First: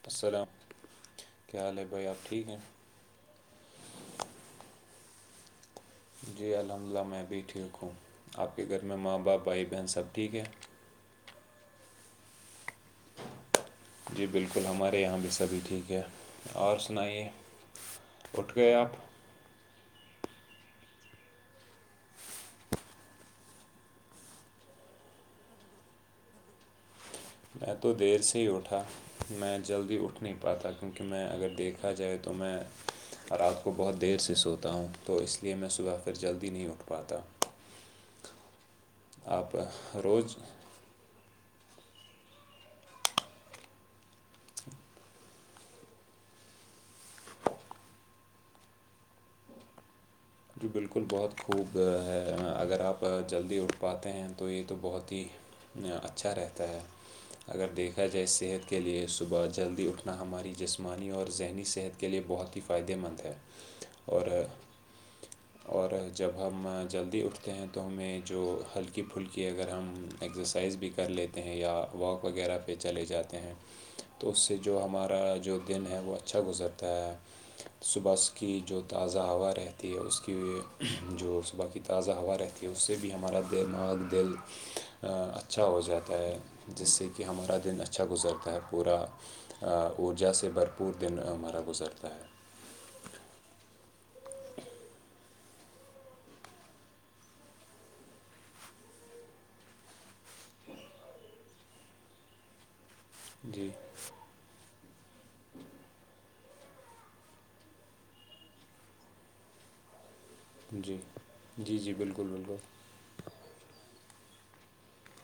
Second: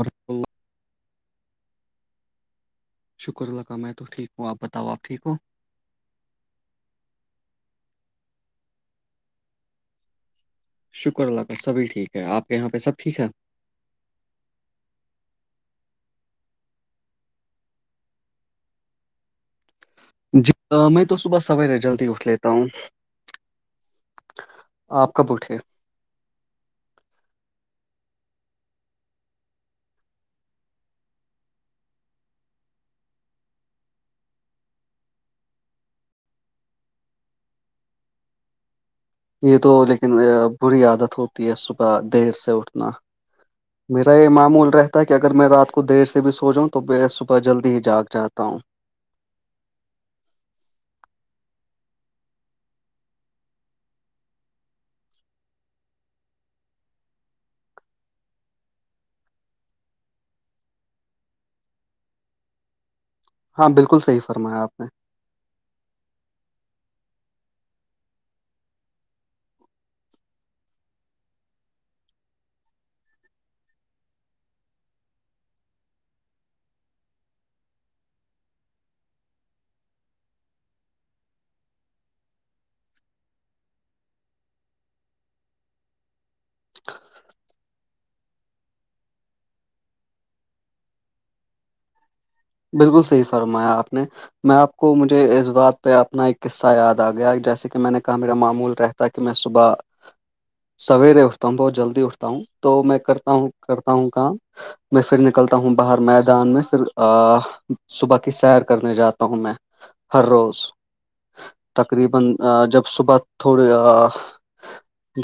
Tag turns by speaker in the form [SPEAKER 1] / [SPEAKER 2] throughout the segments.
[SPEAKER 1] ورحمۃ اللہ
[SPEAKER 2] السلام کیا حال ہے بھائی آپ ٹھیک ہیں
[SPEAKER 1] شکر اللہ کاا میں تو ٹھیک ہوں آپ بتاؤ آپ ٹھیک ہ ہو
[SPEAKER 2] جی الحمد للہ میں بھی ٹھیک ہوں آپ کے گھر میں ماں باپ بھائی بہن سب ٹھیک ہیں
[SPEAKER 1] شکر اللہ کا سبھی ٹھیک ہے آپ کے یہاں پہ سب ٹھیک ہے
[SPEAKER 2] جی بالکل ہمارے یہاں بھی سبھی ٹھیک ہے اور سنائیے اٹھ گئے آپ
[SPEAKER 1] میں تو صبح سویر جلدی اٹھ لیتا ہوں آپ کب اٹھے
[SPEAKER 2] میں تو دیر سے ہی اٹھا میں جلدی اٹھ نہیں پاتا کیونکہ میں اگر دیکھا جائے تو میں اور آپ کو بہت دیر سے سوتا ہوں تو اس لیے میں صبح پھر جلدی نہیں اٹھ پاتا آپ
[SPEAKER 1] یہ تو لیکن
[SPEAKER 2] روز
[SPEAKER 1] بری عادت ہوتی ہے صبح دیر سے اٹھنا میرا یہ معمول رہتا ہے کہ اگر میں رات کو دیر سے بھی سو جاؤں تو میں صبح جلدی ہی جاگ جاہتا ہوں
[SPEAKER 2] جو بالکل بہت خوب ہے اگر آپ جلدی اٹھ پاتے ہیں تو یہ تو بہت ہی اچھا رہتا ہے اگر دیکھا جائے صحت کے لیے صبح جلدی اٹھنا ہماری جسمانی اور ذہنی صحت کے لیے بہت ہی فائدے مند ہے
[SPEAKER 1] ہاں بالکل صحیح
[SPEAKER 2] اور
[SPEAKER 1] فرمایا آپ نے
[SPEAKER 2] اور جب ہم جلدی اٹھتے ہیں تو ہمیں جو ہلکی پھلکی اگر ہم ایکسرسائز بھی کر لیتے ہیں یا واک وغیرہ پہ چلے جاتے ہیں تو اس سے جو ہمارا جو دن ہے وہ اچھا گزرتا ہے صبح اس کی جو تازہ آوار ہے تی اس کی جو صبح کی تازہ ہوا رہتی ہے اس سے بھی ہمارا دماغ دل اچھا ہو جاتا ہے جس سے کہ ہمارا دن اچھا گزرتا ہے پورا اجا سے بھرپور دن ہمارا گزرتا ہے
[SPEAKER 1] بالکل صحیح فرمایا آپ نے میں آپ کو مجھ مجھے اس بات پہ اپنا ایک قصہ یاد آ گیا جیسے کہ میں نے کہا میرا معمول رہتا کہ میں صبح
[SPEAKER 2] سہی
[SPEAKER 1] سویرے اٹھتا ہوں بہت جلدی اٹھ ہوں تو میں کرتا ہوں
[SPEAKER 2] جی
[SPEAKER 1] کرتا ہوں کام میں پھر نکلتا ہوں باہر میدان میں پھر صبح کی سیر کرنے جاتا ہوں میں ہر روز
[SPEAKER 2] جی جی جی
[SPEAKER 1] تقریبا
[SPEAKER 2] بالکل بالکل
[SPEAKER 1] جب صبح تھوڑے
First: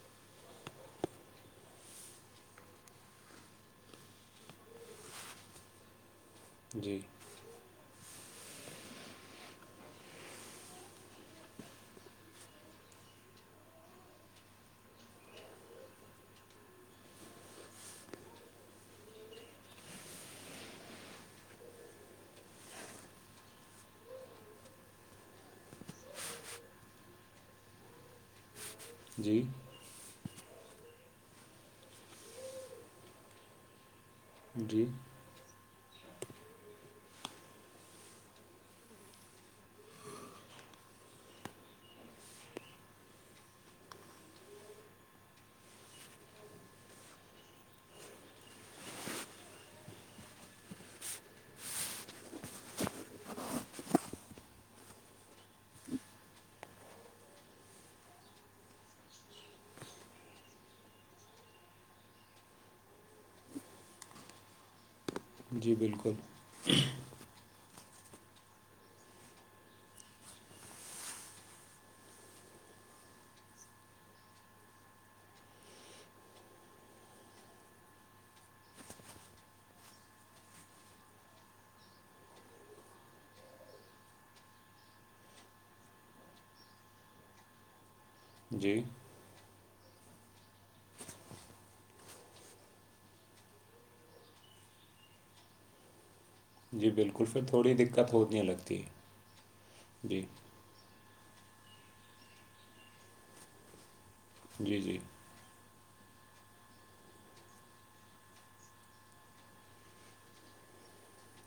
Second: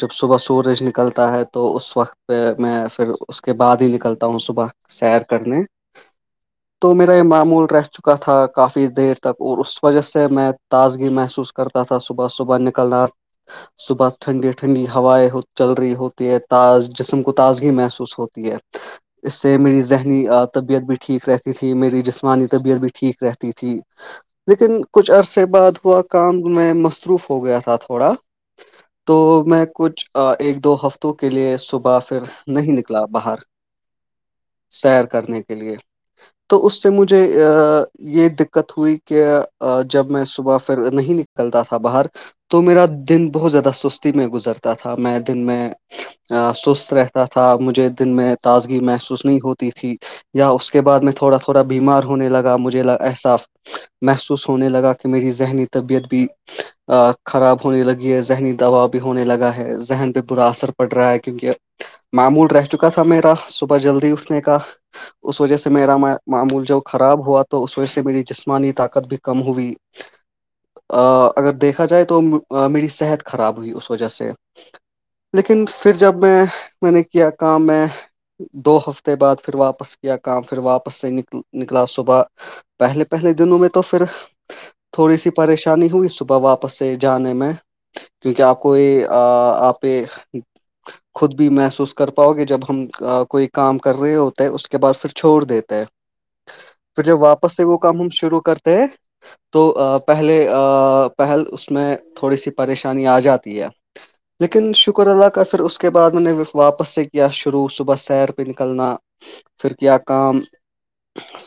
[SPEAKER 1] جب صبح سورج نکلتا ہے تو اس وقت پہ میں پھر اس کے بعد ہی نکلتا ہوں صبح سیر کرنے تو
[SPEAKER 2] جی
[SPEAKER 1] میرا یہ معمول رہ چکا کا تھا کافی دیر تک اور اس وجہ سے میں تازگی محسوس کرتا تھا صبح صبح نکلنا صبح ٹھنڈی ٹھنڈی ہوائیں چل رہی ہوتی ہے تاز جسم کو تازگی محسوس ہوتی اس سے میری ذہنی طبیعت بھی ٹھیک رہتی تھی میری جسمانی طبیعت بھی ٹھیک رہتی تھی لیکن کچھ عرصے بعد ہوا کام میں مصروف ہو گیا تھا تھوڑا تو
[SPEAKER 2] جی
[SPEAKER 1] میں کچھ ایک دو ہفتوں کے لیے صبح پھر نہیں نکلا باہر
[SPEAKER 2] جی
[SPEAKER 1] سیر کرنے کے لیے تو اس سے مجھے یہ دقت ہوئی کہ جب میں صبح پھر نہیں نکلتا تھا باہر تو میرا دن بہت زیادہ سستی میں گزرتا تھا میں دن میں سست رہتا تھا مجھے دن میں تازگی محسوس نہیں ہوتی تھی یا اس اس کے بعد میں تھوڑا تھوڑا بیمار ہونے لا مجھے احساس محسوس ہونے لگا کہ میری ذہنی طبیعت بھی خراب ہونے لگی ہے ذہنی دباؤ بھی ہونے لگا ہے ذہن پہ برا اثر پڑ رہا ہے کیونکہ معمول رہ چکا تھا میرا صبح جلدی اٹھنے کا اس وجہ سے
[SPEAKER 2] جی
[SPEAKER 1] میرا
[SPEAKER 2] بالکل
[SPEAKER 1] معمول جو خراب ہوا تو اس وجہ سے میری جسمانی طاقت بھی کم ہوئی اگر دیکھا جائے تو میری صحت خراب ہوئی اس وجہ سے لیکن پھر جب میں میں نے کیا کام میں دو ہفتے بعد پھر واپس یا کام پھر واپس سے نک نکلا صبح پہلے پہلے دنوں میں تو پھر تھوڑی سی پریشانی ہوئی صبح واپس سے جانے میں کیونکہ آپ کو
[SPEAKER 2] جی
[SPEAKER 1] یہ آپ یہ خود بھی محسوس کر پاؤ گے جب ہم کوئی کام کر رہے ہوتے ہیں اس کے بعد پھر چھوڑ دیتے ہے
[SPEAKER 2] جی
[SPEAKER 1] پھر جب
[SPEAKER 2] بالکل
[SPEAKER 1] واپس سے
[SPEAKER 2] تھوڑی
[SPEAKER 1] وہ کام ہم
[SPEAKER 2] دقت
[SPEAKER 1] شروع
[SPEAKER 2] ہونے
[SPEAKER 1] کرتے
[SPEAKER 2] لگتی
[SPEAKER 1] ہیں
[SPEAKER 2] ہے
[SPEAKER 1] تو
[SPEAKER 2] جی
[SPEAKER 1] پہلے پہلے اس میں تھوڑی سی پریشانی آ جاتی ہے لیکن
[SPEAKER 2] جی جی
[SPEAKER 1] شکر اللہ کا پھر اس کے بعد میں نے واپس سے کیا شروع صبح سیر پہ نکلنا پھر کیا کام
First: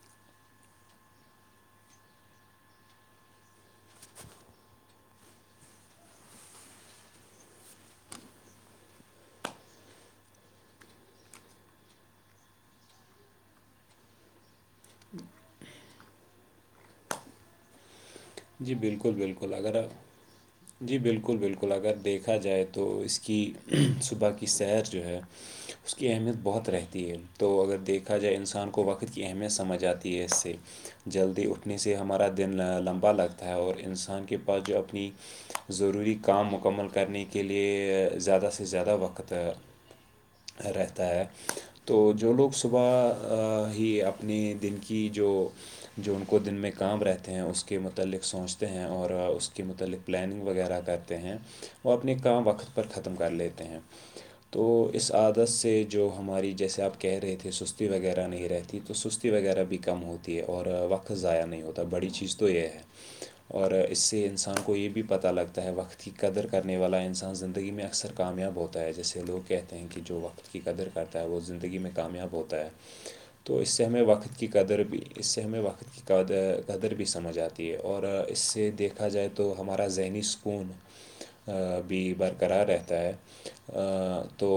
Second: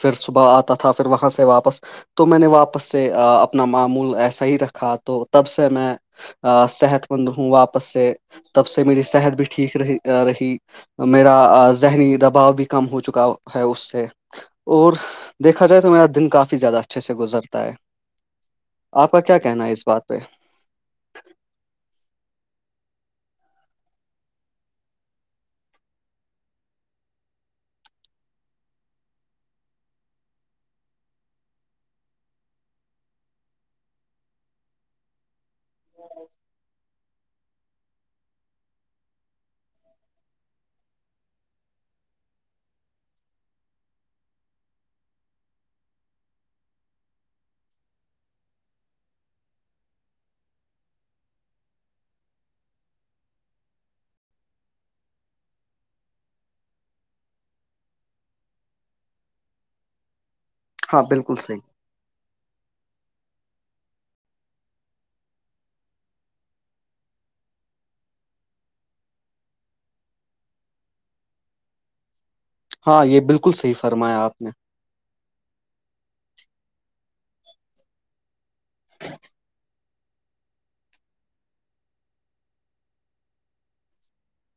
[SPEAKER 1] پھر صبح آتا تھا پھر وہاں سے واپس تو میں نے واپس سے اپنا معمول ایسا ہی رکھا تو تب سے میں صحت مند ہوں آپ سے تب سے میری صحت بھی ٹھیک رہی رہی میرا ذہنی دباؤ بھی کم ہو چکا ہے اس سے اور دیکھا جائے تو میرا دن کافی کافی زیادہ اچھے سے گزرتا ہے
[SPEAKER 2] جی
[SPEAKER 1] آپ
[SPEAKER 2] بالکل
[SPEAKER 1] کا کیا
[SPEAKER 2] بالکل
[SPEAKER 1] کہنا ہے
[SPEAKER 2] اگر
[SPEAKER 1] اس بات پہ
[SPEAKER 2] جی بالکل بالکل اگر دیکھا جائے تو اس کی صبح کی سیر جو ہے اس کی اہمیت بہت رہتی ہے تو اگر دیکھا جائے انسان کو وقت کی اہمیت سمجھ آتی ہے اس سے جلدی اٹھنے سے ہمارا دن لمبا لگتا تھا اور انسان کے پاس جو اپنی ضروری کام مکمل کر کرنے کے لیے زیادہ سے زیادہ وقت رہتا ہے تو جو لوگ صبح ہی اپنے دن کی جو جو ان کو دن میں کام رہتے ہیں اس کے مطلب متعلق سوچتے ہیں اور اسک متعلق پلاننگ وغیرہ کرتے ہیں وہ اپنے کام وقت پر ختم کر لیتے ہیں تو اس عادت سے جو ہماری جیسے آپ کہہ رہے تھے سستی وغیرہ نہیں رہتی تی تو سستی وغیرہ بھی کم ہوتی ہے اور
[SPEAKER 1] ہاں
[SPEAKER 2] وقت
[SPEAKER 1] بالکل
[SPEAKER 2] ضائع
[SPEAKER 1] صحیح
[SPEAKER 2] نہیں ہوتا بڑی چیز تو یہ ہے اور اس سے انسان کو یہ بھی پتہ لگتا ہے وقت کی قدر کرنے والا انسان زندگی میں اکثر کامیاب ہوتا ہے جیسے لوگ کہتے ہیں کہ جو وقت کی قدر کرتا ہے وہ زندگی میں کامیاب ہوتا ہے ہے
[SPEAKER 1] ہاں یہ بالکل
[SPEAKER 2] تو اس
[SPEAKER 1] صحیح
[SPEAKER 2] سے ہمیں
[SPEAKER 1] فرمایا
[SPEAKER 2] وقت
[SPEAKER 1] آپ
[SPEAKER 2] کی
[SPEAKER 1] نے
[SPEAKER 2] قدر بھی اس سے ہمیں وقت کی قدر قدر بھی سمجھ آتی ہے اور اس سے دیکھا جائے تو ہمار زہنی سکون بھی برقرار رہتا ہے تو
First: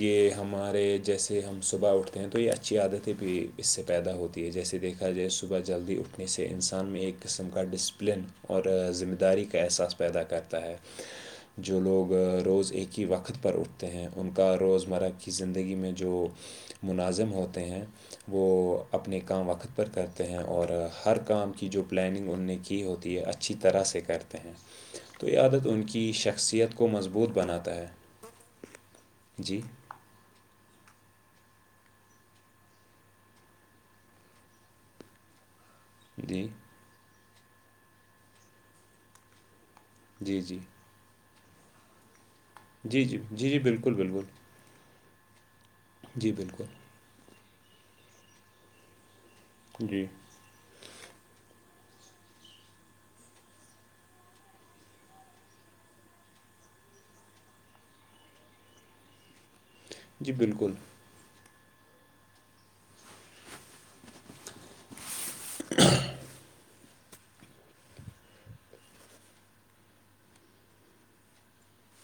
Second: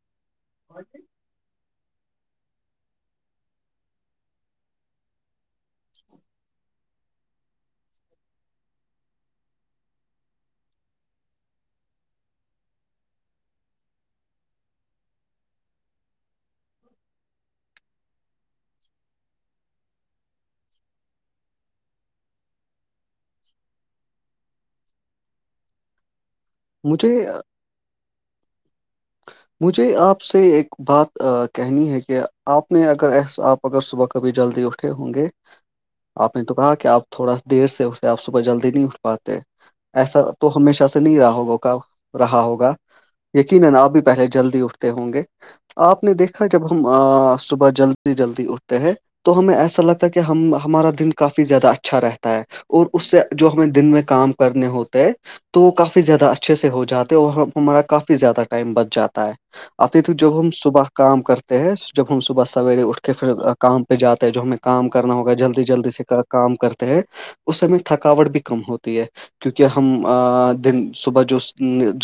[SPEAKER 2] یہ ہمارے جیسے ہم صبح اٹھتے ہیں تو یہ اچھی عادتیں بھی اس سے پیدا ہوتی ہیں جیسے دیکھا جائے صبح جلدی اٹھنے سے انسان میں ایک قسم کا ڈسپلن اور ذمہ داری کا احساس پیدا کرتا ہے جو لوگ روز ایک ہی وقت پر اٹھتے ہیں ان کا روزمرہ کی زندگی میں جو مناظم ہوتے ہیں وہ اپنے کام وقت پر کرتے ہیں اور ہر کام کی جو پلاننگ ان نے کی ہوتی ہے اچھی طرح سے کرتے ہیں تو یہ عادت ان کی شخصیت کو
[SPEAKER 1] مجھے
[SPEAKER 2] مضبوط بناتا ہے جی
[SPEAKER 1] مجھے آپ سے ایک بات کہنی ہے کہ آپ نے اگر ایس آپ اگر صبح کبھی جلدی اٹھے ہوں گے آپ نے
[SPEAKER 2] جی
[SPEAKER 1] تو کہا کہ آپ تھوڑا سا دیر سےے آپ صبح جلدی نہیں اٹھ پاتے ایسا
[SPEAKER 2] جی
[SPEAKER 1] تو
[SPEAKER 2] جی
[SPEAKER 1] ہمیشہ سے نہیں رہا ہوگا کا رہا ہوگا
[SPEAKER 2] جی جی جی جی
[SPEAKER 1] یقیناً آپ
[SPEAKER 2] بالکل بالکل
[SPEAKER 1] پہلے جلدی اٹھتے ہوں گے آپ نے
[SPEAKER 2] جی
[SPEAKER 1] دیکھا
[SPEAKER 2] بالکل
[SPEAKER 1] جب ہم صبح جلدی جلدی اٹھتے ہیں تو ہمیں ایسا
[SPEAKER 2] جی
[SPEAKER 1] لگتا ہے کہ ہم ہمارا دن کافی زیادہ اچھا رہتا ہے اور اس سے جو ہمیں دن میں کام کرنے ہوتے تو وہ کافی زیادہ اچھے سے ہو جاتے اور ہمارا کافی زیادہ ا ٹائم بچ جاتا ہے آتے تک
[SPEAKER 2] جی
[SPEAKER 1] جب ہم
[SPEAKER 2] بالکل
[SPEAKER 1] صبح کام کرتے ہیں جب ہم صبح سویرے اٹھ کے پھر کام پہ جاتا ہے جو ہمیں کام کرنا ہوگا جلدی جلدی سے کام کر ہیں اس میں تھکاوٹ بھی کم ہوتی ہے کیونکہ ہم دن صبح جو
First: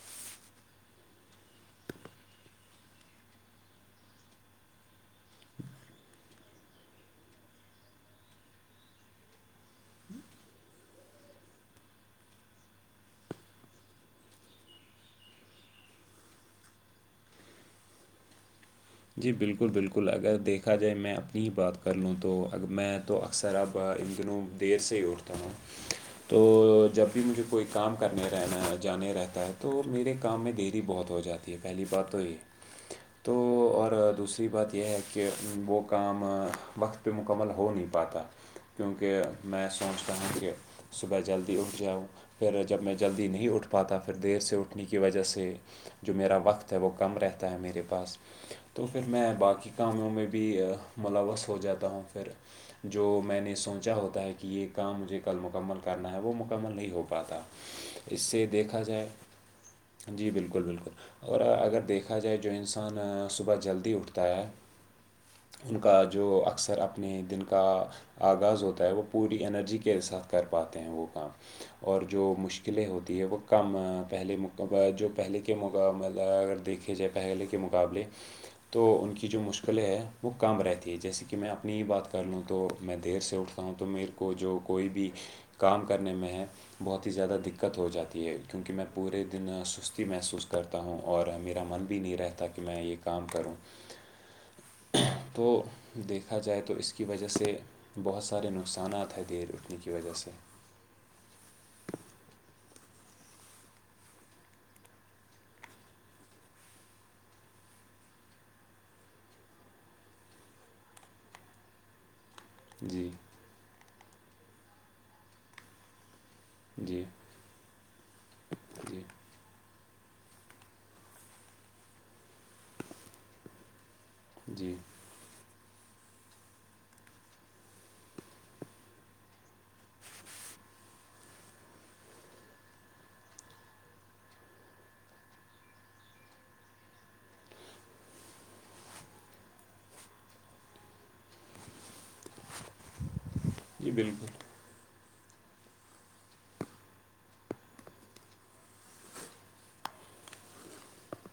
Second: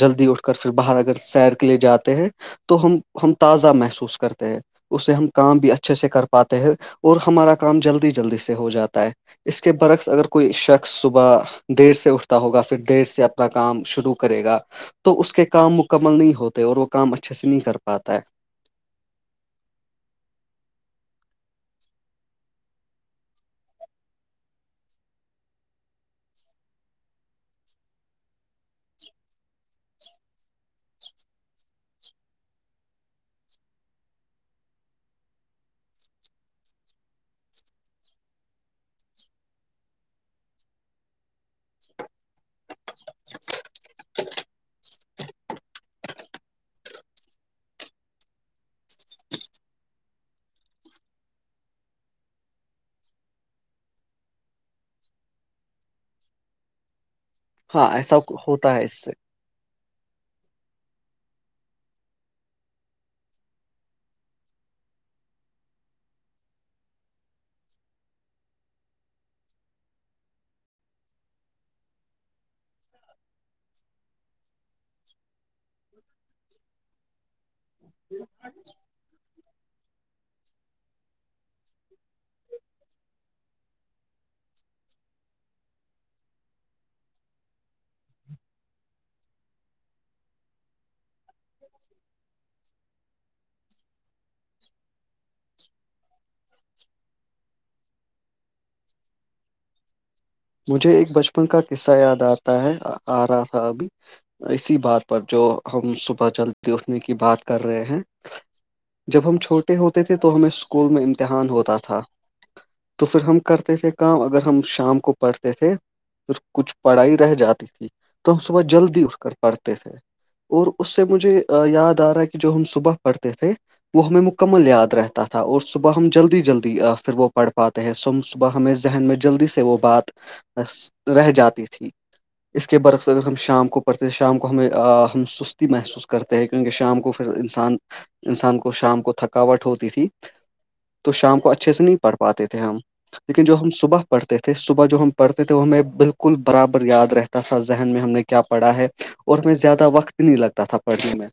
[SPEAKER 1] جلدی اٹھ کر پھر باہر اگر سیر کے لیے جاتے ہیں تو ہم ہم تازہ محسوس کرتے ہیں اسے ہم کام بھی اچھے سے کر پاتے ہیں اور ہمارا کام جلدی جلدی سے ہو جاتا ہے اس کے برعکس اگر کوئی شخص صبح دیر سے اٹھتا ہوگا پھر دیر سے اپنا کام شروع کرے گا تو اس کے کام مکمل نہیں ہوتے اور وہ کام اچھے سے نہیں کر پاتا ہے
[SPEAKER 2] جی بالکل بالکل اگر دیکھا جائے میں اپنی ہی بات کر لوں تو اگر میں تو اکثر اب ان دنوں دیر سے ہی اٹتا ہوں تو جب بھی مجھے کوئی کام کرنے رہنا ہے جانے رہتا ہے تو میرے کام میں دیری بہت ہو جاتی ہے پہلی بات تو یہ تو اور دوسری بات یہ ہے کہ وہ کام وقت پہ مکمل ہو نہیں پاتا کیونکہ میں سوچتا ہوں کہ صبح جلدی اٹھ جاؤ پھر جب میں جلدی نہیں اٹھ پاتا پھر دیر سے اٹھنے کی وجہ سے جو میرا وقت ہے وہ کم رہتا ہے میرے پاس تو پھر میں باقی کاموں میں بھی ملوث ہو جاتا ہوں پھر جو میں نے سوچا ہوتا ہے کہ یہ کام مجھے کل مکمل کرنا ہے وہ مکمل نہیں ہو پاتا
[SPEAKER 1] ہاں ایسا
[SPEAKER 2] اس سے
[SPEAKER 1] ہوتا
[SPEAKER 2] دیکھا
[SPEAKER 1] ہے اس
[SPEAKER 2] جائے
[SPEAKER 1] سے
[SPEAKER 2] جی بالکل بالکل اور ا دیکھا ج ان جلدی اٹھتا ہے ان کا جو اکثر اپنے دن کا آغاز ہوتا ہے وہ پوری انرجی کے ساتھ کر پاتے ہیں وہ کام اور جو مشکلیں ہوتی ہے وہ کم پہلے جو پہلے کے مقابلہ اگر دیکھیں جے پہلے کے مقابلے تو ان کی جو مشکلیں ہے وہ کم رہتی ہے جیسے کہ میں اپنی ہی بات کر لوں تو میں دیر سے اٹھتا ہوں تو میرے کو جو کوئی بھی کام کرنے میں ہے بہت ہی زیادہ دقت ہو جاتی ہے کیونکہ میں پورے دن سستی محسوس کرتا ہوں ہوں اور میرا من بھی نہیں رہتا کہ میں یہ کام کروں تو دیکھا جائے تو اس کی وجہ سے بہت سارے نقصانات ہیں دیر اٹھنے کی وجہ سے
[SPEAKER 1] مجھے ایک بچپن کا قصہ یاد آتا ہے آ رہا تھا ابھی اسی بات پر جو ہم صبح جلدی اٹھنے کی بات کر رہے ہیں جب ہم چھوٹے ہوتے تھے تو ہمیں اسکول میں امتحان ہوتا تھا تو
[SPEAKER 2] جی
[SPEAKER 1] پھر ہم کرتے تھے کام اگر ہم شام کو پڑھتے تھے پھر کچھ
[SPEAKER 2] جی
[SPEAKER 1] پڑھائی رہ جاتی تھی تو ہم صبح
[SPEAKER 2] جی
[SPEAKER 1] جلدی اٹھ کر پڑھتے تھے اور اس سے مجھے یاد آ رہا ہے کہ جو ہم صبح پڑھتے تھے وہ ہمیں مکمل
[SPEAKER 2] جی
[SPEAKER 1] یاد رہتا تا تھا اور صبح ہم جلدی جلدی پھر وہ پڑھ پاتے ہیں س صبح ہمیں ذہن میں جلدی سے وہ بات رہ جاتی تھی اس کے برعکس اگر ہم شام کو پڑھتے ہیں شام کو ہمیں ہم سستی محسوس کرتے ہیں کیونکہ شام کو پھر انسان انسان کو شام کو تھکاوٹ ہوتی تھی تو شام کو اچھے سے نہیں پڑھ پاتے تھے ہم لیکن جو ہم
[SPEAKER 2] جی
[SPEAKER 1] صبح
[SPEAKER 2] بالکل
[SPEAKER 1] پڑھتے تھے صبح جو ہم پڑھتے تھے وہ ہمیں بالکل برابر یاد رہتا تھا ذہن میں ہم نے کیا پڑھا ہے اور ہمیں زیادہ وقت نہیں لگتا تھا پڑھنے میں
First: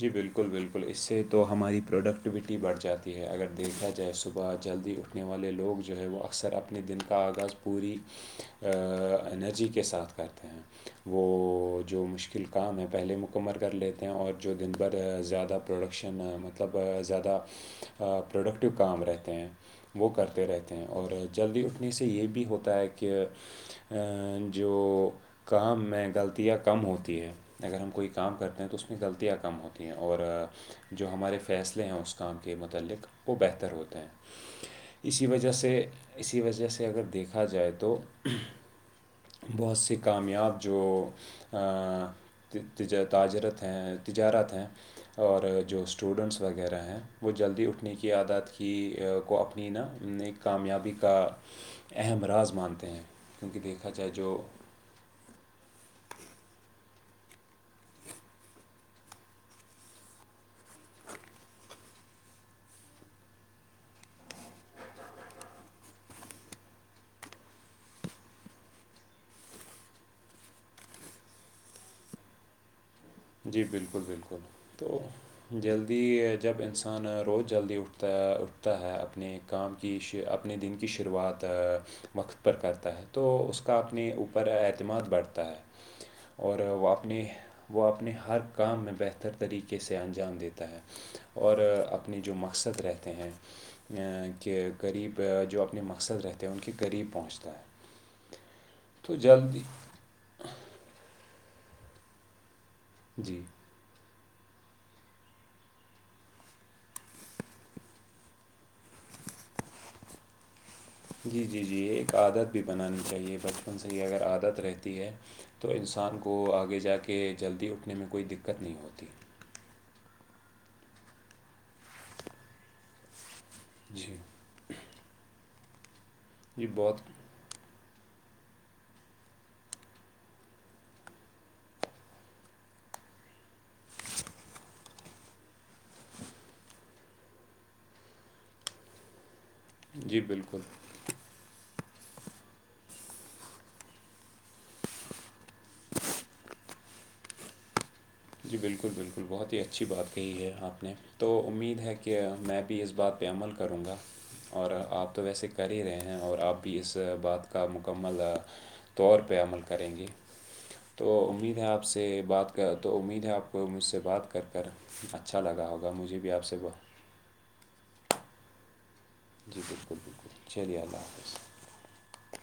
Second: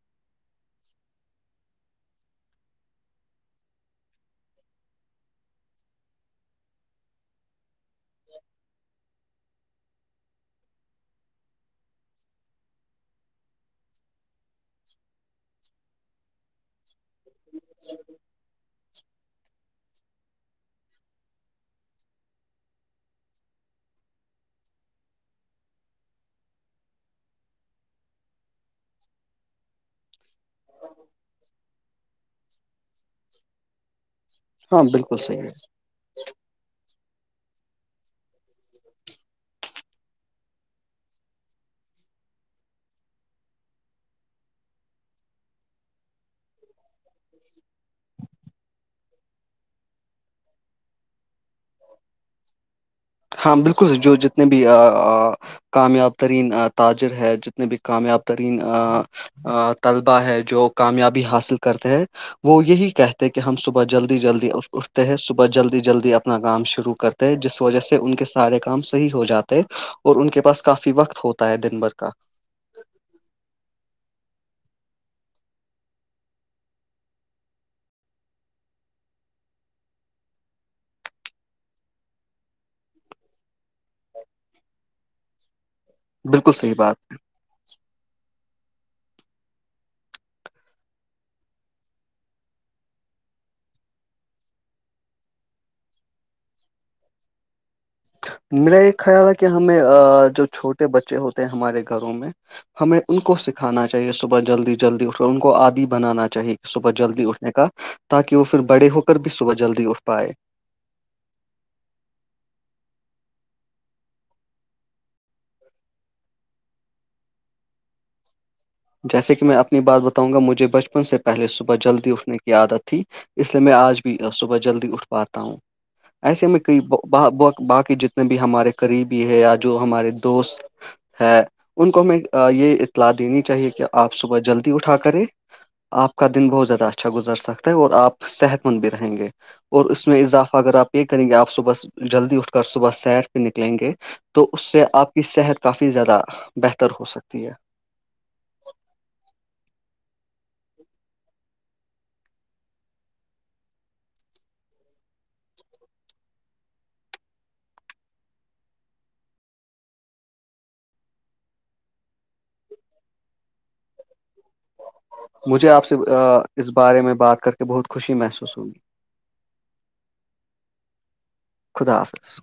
[SPEAKER 2] جی بالکل بالکل اس سے تو ہماری پروڈکٹیویٹی بڑھ جاتی ہے اگر دیکھا جائے صبح جلدی اٹھ رنے والے لوگ جو ہے وہ اکثر اپنے دن کا آغاز پوری انرجی کے ساتھ کرتے ہیں وہ جو مشکل کام ہے پہلے مکمر کر لیتے ہیں اور جو دن بھر زیادہ پروڈکشن مطلب زیادہ پروڈکٹیو کام رہتے ہیں وہ کرتے رہتے ہیں اور جلدی اٹھنے سے یہ بھی ہوتا ہے کہ جو کام میں غلطیاں کم ہوتی ہیں اگر ہم کوئی کام کرتے ہیں تو اس میں غلطی تیاں کم ہوتی ہیں اور جو ہمارے فیصلے ہیں اس کام کے متعلق وہ بہتر ہوتے
[SPEAKER 1] ہاں
[SPEAKER 2] ہیں
[SPEAKER 1] بالکل
[SPEAKER 2] اسی
[SPEAKER 1] صحیح
[SPEAKER 2] وجہ سے اسی وجہ سے اگر دیکھا جائے تو بہت سے کامیاب جو تج تاجرت ہیں تجارت ہیں اور جو اسٹوڈنٹس وغیرہ ہیں وہ جلدی اٹھنے کی عادات کی کو اپنی نہا نے کامیابی کا اہم راز مانتے ہیں
[SPEAKER 1] ہاں
[SPEAKER 2] کیونکہ دیکھا
[SPEAKER 1] بالکل
[SPEAKER 2] جائے
[SPEAKER 1] جو جتنے بھی کامیاب ترین تاجر ہے جتنے بھی کامیاب ترین طلبہ ہے جو کامیابی حاصل کرتے ہیں وہ یہی کہتے کہ ہم صبح جلدی جلدی اٹھتے ہیں صبح جلدی جلدی اپنا کام شروع کرتے جس وجہ سے ان کے سارے کام صحی ہو جاتے اور ان کے پاس کافی وقت ہوتا ہے دن بھر کا
[SPEAKER 2] جی بالکل بالکل تو جلدی جب انسان روز جلدی اٹھتا ہے اٹھتا ہے اپنے ایک کام کی اپنے دن کی شروعات وقت پر کرتا ہے تو اس کا اپنے اوپر اعتماد بڑھتا ہے
[SPEAKER 1] بالکل
[SPEAKER 2] اور
[SPEAKER 1] صحیح
[SPEAKER 2] وہ
[SPEAKER 1] بات
[SPEAKER 2] آپ نے وہ آپ اپنے ہر کام میں بہتر طریقے سے انجام دیتا ہے اور اپنے جو مقصد رہتے ہیں کہ غریب جو اپنے مقصد رہتے ہیں ان کے قریب پہنچتا ہے
[SPEAKER 1] میرا ایک
[SPEAKER 2] تو
[SPEAKER 1] خیال ہے کہ
[SPEAKER 2] جلدی
[SPEAKER 1] ہمیں جو چھوٹے بچے ہوتے ہیں ہمارے گھروں میں ہمیں ان کو
[SPEAKER 2] جی
[SPEAKER 1] سکھانا چاہیے چاہے صبح جلدی جلدی اٹ کر ان کو آدی بنانا چاہے کہ صبح جلدی اٹھنے کا تاکہ وہ پھر بڑے ہو کر بھی صبح جلدی اٹھ پائے
[SPEAKER 2] جی جی جی ایک عادت بھی بنانی چاہیے بچپن سے ہی اگر عادت رہتی ہے تو انسان کو آگے جا کے جلدی اٹھنے میں کوئی دقت نہیں ہوتی
[SPEAKER 1] جیسے کہ میں اپنی بات بتاؤں گا مجھے بچپن سے پہلے صبح جلدی اٹھنے کی عادت تھی اس لیے میں آج
[SPEAKER 2] جی
[SPEAKER 1] بھی صبح جلدی اٹھ پاتا ہوں ایسے میں
[SPEAKER 2] جی
[SPEAKER 1] کئی
[SPEAKER 2] بہت
[SPEAKER 1] ب باقی جتنے بھی ہمارے قریبی ہے یا جو ہمارے دوست ہے ان کو ہمیں یہ اطلاع دینی چاہیے کہ آپ صبح جلدی اٹھا کرے آپ کا دن بہت زیادہ اچھا گزر سکتا ہے اور آپ صحت مند بھی رہیں گے اور اس
[SPEAKER 2] جی
[SPEAKER 1] میں اضافہ
[SPEAKER 2] بالکل
[SPEAKER 1] اگر آپ یہ کریں گے آپ صبح جلدی اٹھ کر صبح سیر پہ نکلیں گے تو اس سے آپ کی صحت کافی زیادہ بہتر ہو سکتی ہے
[SPEAKER 2] جی بالکل بالکل بہت ہی اچھی بات کہی ہے آپ نے تو امید ہے کہ میں بھی اس بات پہ عمل کروں گا اور آپ تو ویسے کر ہی رہے ہیں اور آپ بھی اس بات کا مکمل طور پہ عمل کریں گے تو امید ہے آپ سے بات کا تو امید ہے آپ کو مجھ سے بات کر کر اچھا لگا
[SPEAKER 1] مجھے آپ
[SPEAKER 2] ہوگا
[SPEAKER 1] سے
[SPEAKER 2] بھی آپ سے
[SPEAKER 1] اس
[SPEAKER 2] بات
[SPEAKER 1] بارے میں بات کر کے بہت خوشی محسوس ہوگی
[SPEAKER 2] جی بالکل بالکل چلیے اللہ حافظ
[SPEAKER 1] خدا حافظ